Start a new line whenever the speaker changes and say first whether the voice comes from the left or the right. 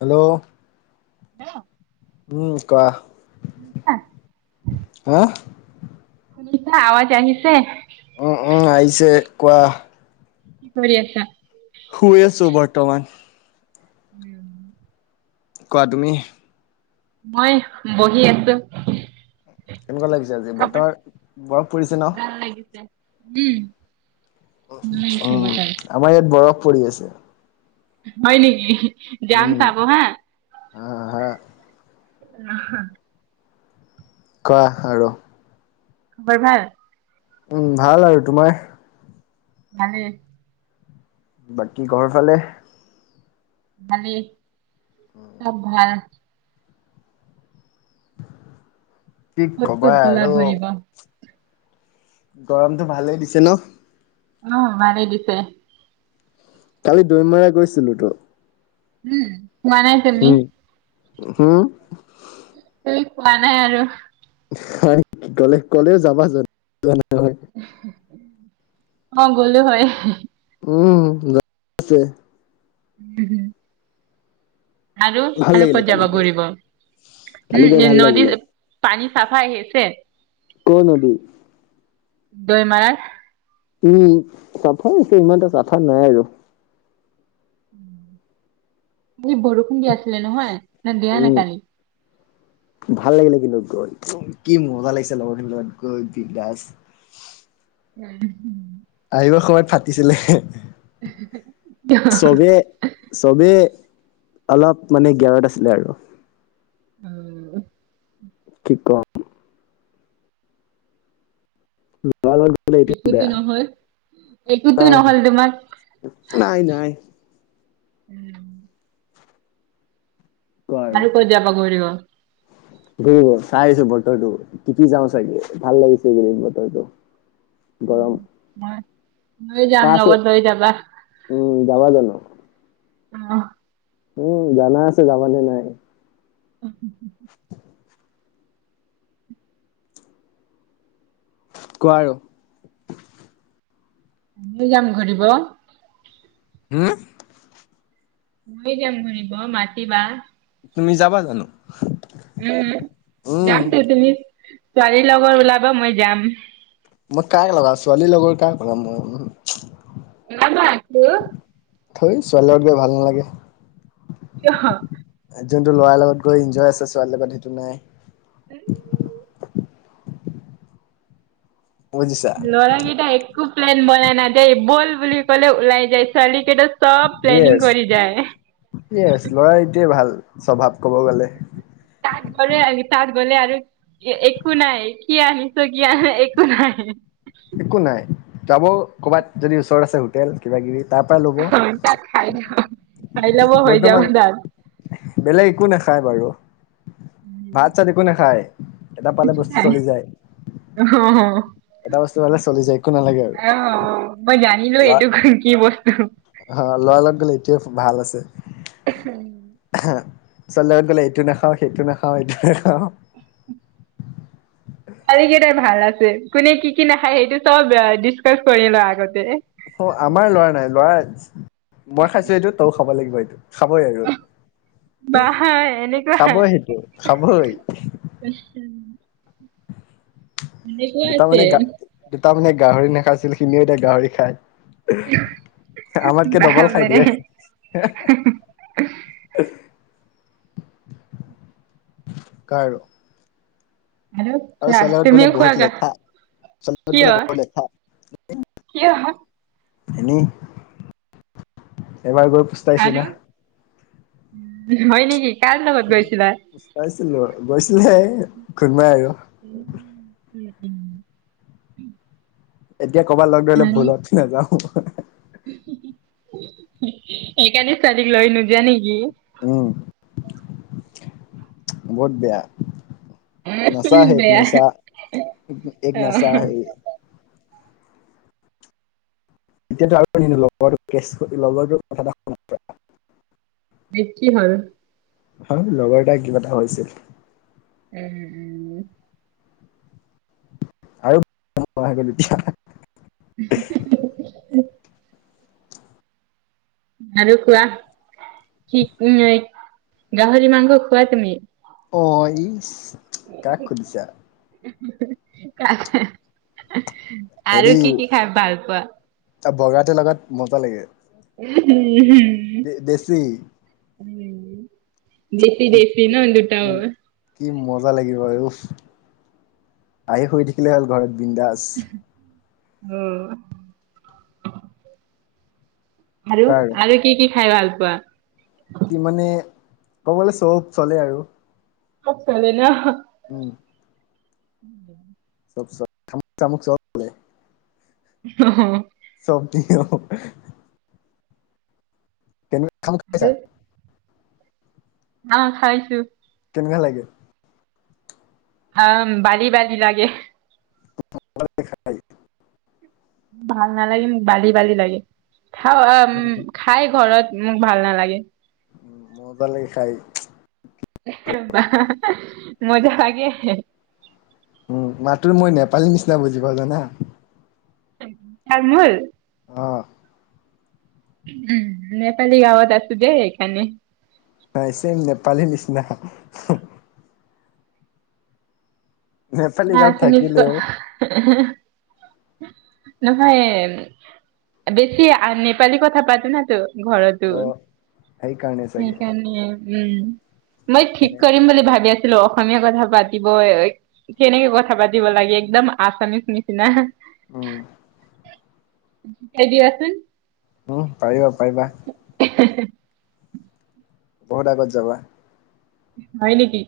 left: Hello
right: hello
left: উম' কোৱা। হাঁ'
right: শুনিছা, আৱাজ আহিছে।
left: উম উম' আহিছে কোৱা।
right: কি কৰি আছা?
left: শুই আছো, বৰতমান।
right: উম'
left: কোৱা তুমি?
right: মই বহি আছো।
left: কেনেকুৱা লাগিছে আজি
right: খবৰ
left: বতৰ বৰফ পৰিছে ন।
right: ভাল লাগিছে। উম' ভাল লাগিছে
left: উম'
right: বতৰ।
left: আমাৰ ইয়াত বৰফ পৰি আছে।
right: হয় নেকি? যাম চাব হাঁ।
left: অঁ' হাঁ।
right: নাহা-
left: কোৱা আৰু।
right: খবৰ ভাল?
left: উম' ভাল আৰু তোমাৰ?
right: ভালেই।
left: বাকী ঘৰ ফালে-
right: ভালেই, চব ভাল।
left: কি
right: ক'ত
left: কবা
right: ক'ত গ'লা
left: আৰু।
right: ঘূৰিব?
left: গৰমটো ভালেই দিছে ন?
right: অঁ' ভালে দিছে।
left: কালি দৈমৰা গৈছিলো তো।
right: উম যোৱা নাই তুমি
left: উম হম
right: সেই পোৱা নাই আৰু
left: হয় কি ক'লে ক'লেও যাবা জানো যোৱাই নাই
right: অ গ'লো হয়।
left: উম য আছে
right: [inaudible] আৰু
left: ভাল
right: আৰু
left: লাগিলে
right: ক'ত
left: কালি
right: যাব
left: গৈ
right: ঘূৰিব
left: কালি গৈ
right: উম এই
left: ভাল লাগিলে
right: নদীৰ পানী চাফা আহি‌‌ আছে।
left: কৰ নদী
right: দৈমাৰত
left: উম চাফাই আছে ইমান এটা চাফা নাই আৰু
right: এই বৰষুণ দি আছিলে নহয় নে দিয়া নে
left: উম।
right: কালি
left: ভাল লাগিলে কিন্তু গৈ একদম কি মজা লাগিছে লগৰ খিনিৰ লগত গৈ বিনদাস
right: উম।
left: আহিবৰ সময়ত ফাটিছিলে চবেই চবেই অলপ মানে গিয়াৰত আছিলে আৰু
right: [inaudible]
left: কি কম? নোৱাৰা হৈ গলো।
right: একোটো নহ'ল। একোটো
left: নাই
right: নহ'ল তোমাক
left: নাই নাই কোৱা
right: আৰু ক'ত যাবা গৈ দিব
left: উ চাই আছো বতৰটো তিতি যাও চাগে ভাল লাগিছে এই বতৰটো। গৰম।
right: মই লৈ যাম
left: এটা আছে
right: লগত লৈ যাবা
left: উম যাবা জানো?
right: অ,
left: উম জানা আছে যাবা নে নাই
right: [inaudible]
left: [inaudible] কোৱা আৰু
right: ঘৰলে যাম ঘূৰিব।
left: উম
right: মইয়ো যাম ঘূৰিব মাতিবা
left: তুমি যাবা জানো।
right: উম
left: উম
right: যামতো তুমি ছোৱালী লগৰ ওলাবা মই যাম।
left: মই কাক লগাম ছোৱালী লগৰ কাক লগাম মই
right: ইমানবোৰ আছো।
left: থেই ছোৱালীৰ লগত গৈ ভাল নালাগে।
right: কিয়?
left: যোনটো ল'ৰাৰ লগত গৈ ইনজয় আছে ছোৱালীৰ লগত সেইটো নাই।
right: [inaudible]
left: বুজিছা
right: ল'ৰা কেইটা একো প্লেন বনাই নাযায় বল বুলি ক'লে ওলাই যায় ছোৱালী কেইটা চব প্লেনিং কৰি যায়।
left: ইয়েচ, ল'ৰাৰ এইটোৱে ভাল স্বভাৱ ক'ব গলে!
right: তাত গ'লে আৰু তাত গলে আৰু একো নাই, কি আহিছোঁ কি আ একো নাই।
left: একো নাই, যাব ক'ৰবাত যদি ওচৰত আছে হোটেল কিবা কিবি তাৰ পৰাই ল'ব।
right: খাই লব হৈ যাব
left: বৰ্তমান
right: তাত।
left: বেলেগ একো নাখায় বাৰু, ভাত চাত একো নাখায়। এটা পালে বস্তু চলি যায়।
right: অহঁ অঁ।
left: এটা বস্তু পালে চলি যায় একো নালাগে আৰু
right: অঁ, মই জানিলোঁ এইটো কি বস্তু।
left: অঁ, ল'ৰা লগত গ'লে এইটোৱে ভাল আছে। ছোৱালী লগত গ'লে এইটো নাখাওঁ, সেইটো নাখাওঁ এইটো নেখাওঁ।
right: ছোৱালী কেইটাই ভাল আছে, কোনে কি কি নাখায় সেইটো চব ডিচকাচ কৰি লয় আগতে।
left: অ, আমাৰ লৰা নাই, লৰা মই খাইছোঁ এইটো তও খাব লাগিব এইটো, খাবই আৰু।
right: বা এনেকুৱা
left: খাবই সেইটো খাবই।
right: [unintelligible] এনেকুৱা
left: দুটামানে গা
right: আছে
left: দুটামানে গাহৰি নাখাইছিল, সিও এতিয়া গাহৰি খায়। আমাতকে ডবল খাই
right: বাপৰে
left: দিয়ে। [unintelligible] [inaudible] আৰু
right: চোৱা
left: ছোৱালী লগত গ'লে
right: তুমিও
left: বহুত
right: খোৱাগা
left: লেঠা। ছোৱালী লগত
right: কিয়
left: গ'লে বহুত লেঠা।
right: কিয়
left: এনেই এবাৰ গৈ পস্তাইছো
right: আৰু
left: না
right: হয় নেকি, কাৰ লগত গৈছিলা?
left: চাইছিলো গৈছিলেহে ঘবাই আৰু।
right: উ, উম।
left: এতিয়া ক'ৰবাত লগ ধৰিলে
right: আৰু
left: ভুলতো নাযাওঁ।
right: সেইকাৰণে ছোৱালীক লৈ নোযাৱা নেকি?
left: উম, বহুত বেয়া। নশা
right: উম,
left: হ্যে এক
right: বেয়া
left: নশা, এক
right: অ
left: নশা হ্যে য়ে। [unintelligible]
right: কি হ'ল?
left: হয়, লগৰ এটাৰ কিবা এটা হৈছিল।
right: উম।
left: [inaudible]
right: [inaudible] আৰু কোৰা, কি উম, গাহৰি মাংস খোৱা তুমি?
left: অঁ, ইচ কাক সুধিছা?
right: [inaudible]
left: হেৰি
right: কি কি খাই ভাল পোৱা
left: তাত বগাতেওঁ লগত মজা লাগে।
right: [inaudible]
left: দে দেশী।
right: দেশী,
left: কি
right: দেশী ন দুটাও।
left: উম কি মজা লাগিব উফ, আহি শুই থাকিলে হ'ল ঘৰত বিন্দাচ।
right: উম। আৰু, আৰু কি কি খাই ভাল পোৱা?
left: কি মানে ক'বলে চব চলে আৰু।
right: চব চলে ন?
left: উম।
right: [inaudible]
left: চব চ, শামুক-চামুক চব। চলে
right: অহ।
left: সব ঠিক-অ। তেনোমছ [unintelligible]
right: অঁ' খাইছো।
left: কেনেকুৱা লাগে?
right: অঁ' বালি-বালি লাগে।
left: দেখাই [unintelligible]
right: ভাল নালাগে, বালি-বালি লাগে। খাওঁ উম। খাই ঘৰত মোক ভাল নালাগে।
left: পালী খাই।
right: মজা লাগে।
left: উমঁ, তোৰ মই নেপালী নিচিনা বুজি পাওঁ জানা।
right: তামোল [unintelligible]
left: অঁ।
right: উম' নেপালী গাঁৱত আছো যে সেইকাৰণে।
left: হয়, ছেইম নেপালী নিচিনা। নেপালী
right: ন
left: গাঁৱত
right: চুনিছ
left: থাকিলেও
right: [unintelligible] নহয় এই বেছি নেপালী কথা পাতো না তো। ঘৰটো
left: অ সেইকাৰণে চাগে
right: সেইকাৰণে উম। মই ঠিক
left: কেনে
right: কৰিম বুলি ভাবি আছিলো অসমীয়া কথা পাতিবই- কেনেকে কথা পাতিব লাগে একদম আছামিচ নিচিনা।
left: উম
right: সিকাই দিবাচোন।
left: উমঁ' পাৰিবা-পাৰিবা।
right: এই হে।
left: বহুত আগত যাবা।
right: হয় নেকি।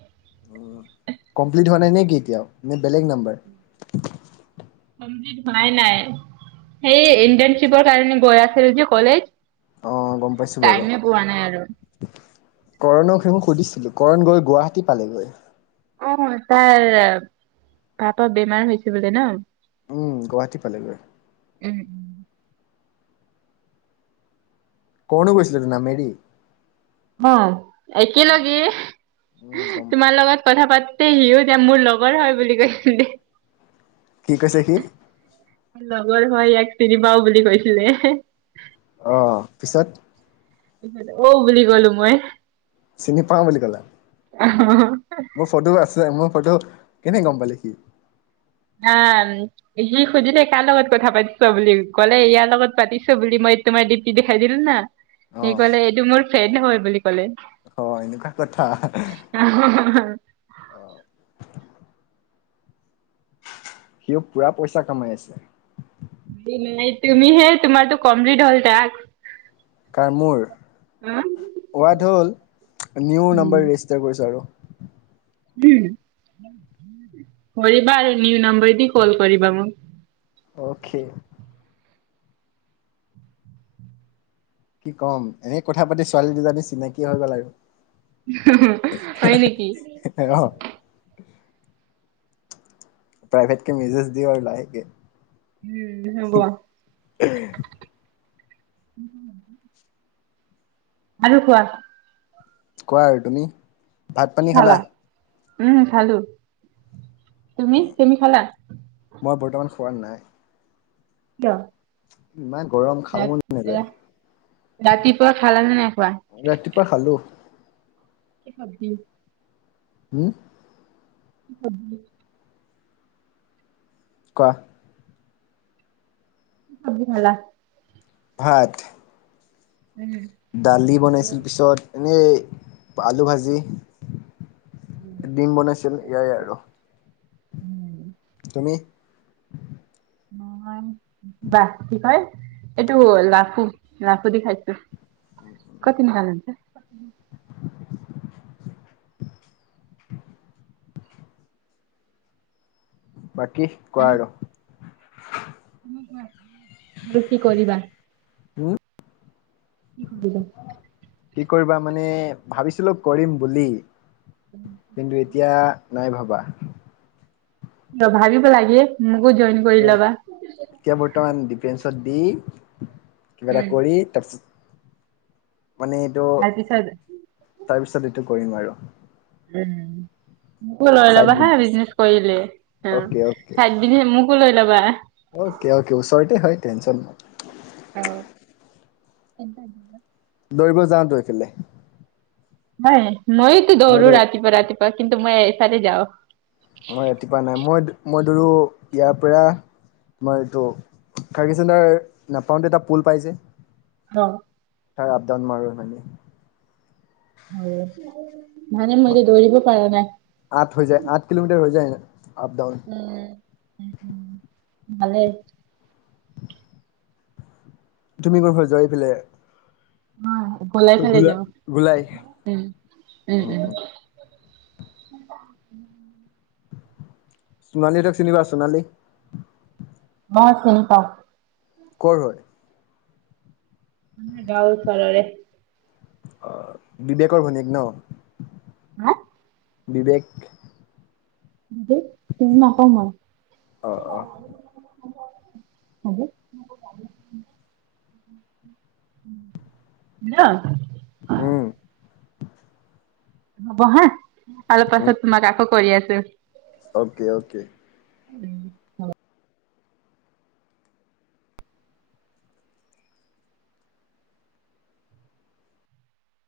left: কমপ্লিট হোৱা নাই নে কি এতিয়াও নে বেলেগ নাম্বাৰ?
right: কমপ্লিট হোৱাই নাই, সেই ইণ্টাৰণশ্বিপৰ কাৰণে গৈ আছিল যে কলেজ।
left: অ' গম পাইছো বাৰু।
right: টাইমে পোৱা নাই আৰু
left: কৰণক সেই মই সুধিছিলো, কৰণ গৈ গুৱাহাটী পালেগৈ।
right: অঁ' তাৰ হাত'ত বেমাৰ হৈছে বোলে ন'।
left: গুৱাহাটী পালেগৈ।
right: উমঁ।
left: ক'ত নো কৈছিলে নামেৰি।
right: অঁ', একে লগে।
left: উম গম
right: তোমাৰ লগত কথা পাটোতেই সিও এতিয়া মোৰ লগৰ হয় বুলি কৈছিল।
left: কি কৈছে সি?
right: লগৰ হয় ইয়াক চিনি পাওঁ বুলি কৈছিলে।
left: অঁ', পিছত?
right: অহ' বুলি ক'লো মই।
left: চিনি পাওঁ বুলি কলা?
right: অঁহ।
left: মোৰ ফটোও আছে মোৰ ফটো কেনে গম পালে সি?
right: আ সি সুধিলে কাৰ লগত কথা পাতিছ বুলি কলে ইয়াৰ লগত পাতিছ বুলি মই তোমাৰ ডিপি দেখাই দিলো না।
left: অ
right: সি কলে এইটো মোৰ ফ্ৰেড হয় বুলি কলে।
left: অ এনেকুৱা কথা।
right: [inaudible]
left: সিও পুৰা পইচা কামাই আছে।
right: তুমিহে তোমাৰ তো কমপ্লিট হ'ল টাস্ক।
left: কাৰ মোৰ
right: উম
left: হোৱাটো হ'ল নিউ নাম্বৰ ৰেজিষ্টাৰ কৰিছোঁ আৰু।
right: উম কৰিবা আৰু নিউ নম্বৰ দি কল কৰিবা মোক।
left: অ'কে। কি ক'ম এনেই কথা পাতি ছোৱালী দুজনী চিনাকি হৈ গ'ল আৰু।
right: হয় নেকি?
left: অ। প্ৰাইভেট কে মেছেজ দিও আৰু লাহেকে।
right: উম হব। আৰু কোৱা।
left: কোৱা আৰু তুমি। ভাত
right: কি
left: পানী
right: খালা? উম খালো। তুমি তুমি খালা?
left: মই বৰ্তমান খোৱা নাই।
right: কিয়?
left: ইমান গৰম। খাব
right: ৰা
left: মন নাযায়
right: ৰাতিপুৱা খালা নে নাইখোৱা?
left: ৰাতিপুৱা খালো।
right: কি চবজি?
left: হোম?
right: কি চবজি?
left: কোৱা
right: কি চবজি খালা?
left: ভাত।
right: উম।
left: দালি বনাইছিল পিছত এনেই আলু ভাজি। দিম বনাইছিল ইয়াৰে আৰু।
right: উম।
left: তুমি?
right: মই বা কি কয়। এইটো লাফু লাফু দি খাইছো [unintelligible]
left: বাকী কোৱা আৰু।
right: তুমিয়ে কোৱা আৰু কি কৰিবা?
left: হোম
right: কি কৰিবা?
left: কি কৰিবা মানে ভাবিছিলো কৰিম বুলি। কিন্তু এতিয়া নাই ভাবা।
right: কিয় ভাবিব লাগে মোকো জইন
left: মানে
right: কৰি লবা।
left: এতিয়া বৰ্তমান ডিফেন্সত দি কিবা এটা
right: উম।
left: কৰি তাৰপিছত মানে এইটো
right: তাৰপিছত
left: তাৰপিছত এইটো কৰিম আৰু।
right: উম, মোকো লৈ
left: চাইড
right: ল'বা হা,
left: বিজনেছ
right: বিজনেচ কৰিলে অ,
left: অকে অকে
right: খাই বিনে মোকো লৈ ল'বা।
left: অকে, অকে, ওচৰতেই হয় টেনচন নাই।
right: অ, [inaudible]
left: দৌৰিব যাওঁতো, এইফালে।
right: নাই মইতো
left: মই
right: দৌৰো
left: দৌ
right: ৰাতিপুৱা-ৰাতিপুৱা কিন্তু মই এইফালে যাওঁ।
left: মই ৰাতিপুৱা নাই, মই, মই দৰো ইয়াৰ পৰা তোমাৰ এইটো, কাৰাৰ্গি চন্দাৰ নাপাওঁতে এটা পুল পাই যে।
right: অ,
left: আপডাউন মাৰো, এইফালে দি।
right: অ, মানে মই যে, দৌৰিব পৰা নাই।
left: আঠ হৈ যায়, আঠ কিলোমিটাৰ হৈ যায় ন, আপ-ডাউন।
right: উম, ভালে।
left: তুমি ক'ৰ ফালে, যোৱা এইফালে
right: অ, ভোলাই ফালে,
left: ঘোলা
right: যাওঁ
left: ঘোলাই
right: উম, উম, [inaudible]
left: চোনালী হঁতক, চিনি পোৱা চোনালীক?
right: মই চিনি পাওঁ।
left: ক'ৰ হয়?
right: আমাৰ গাওঁৰ, ওচৰৰে
left: অ, বিবেকৰ ভনীয়েক ন?
right: হা,
left: বিবেক
right: বিবেক চিনি নাপাওঁ মই।
left: অ অ
right: [unintelligible] [inaudible]
left: উম,
right: হ'ব, হা অলপ
left: উম
right: পাছত তোমাক আকৌ কৰি আছোঁ।
left: Okay, okay,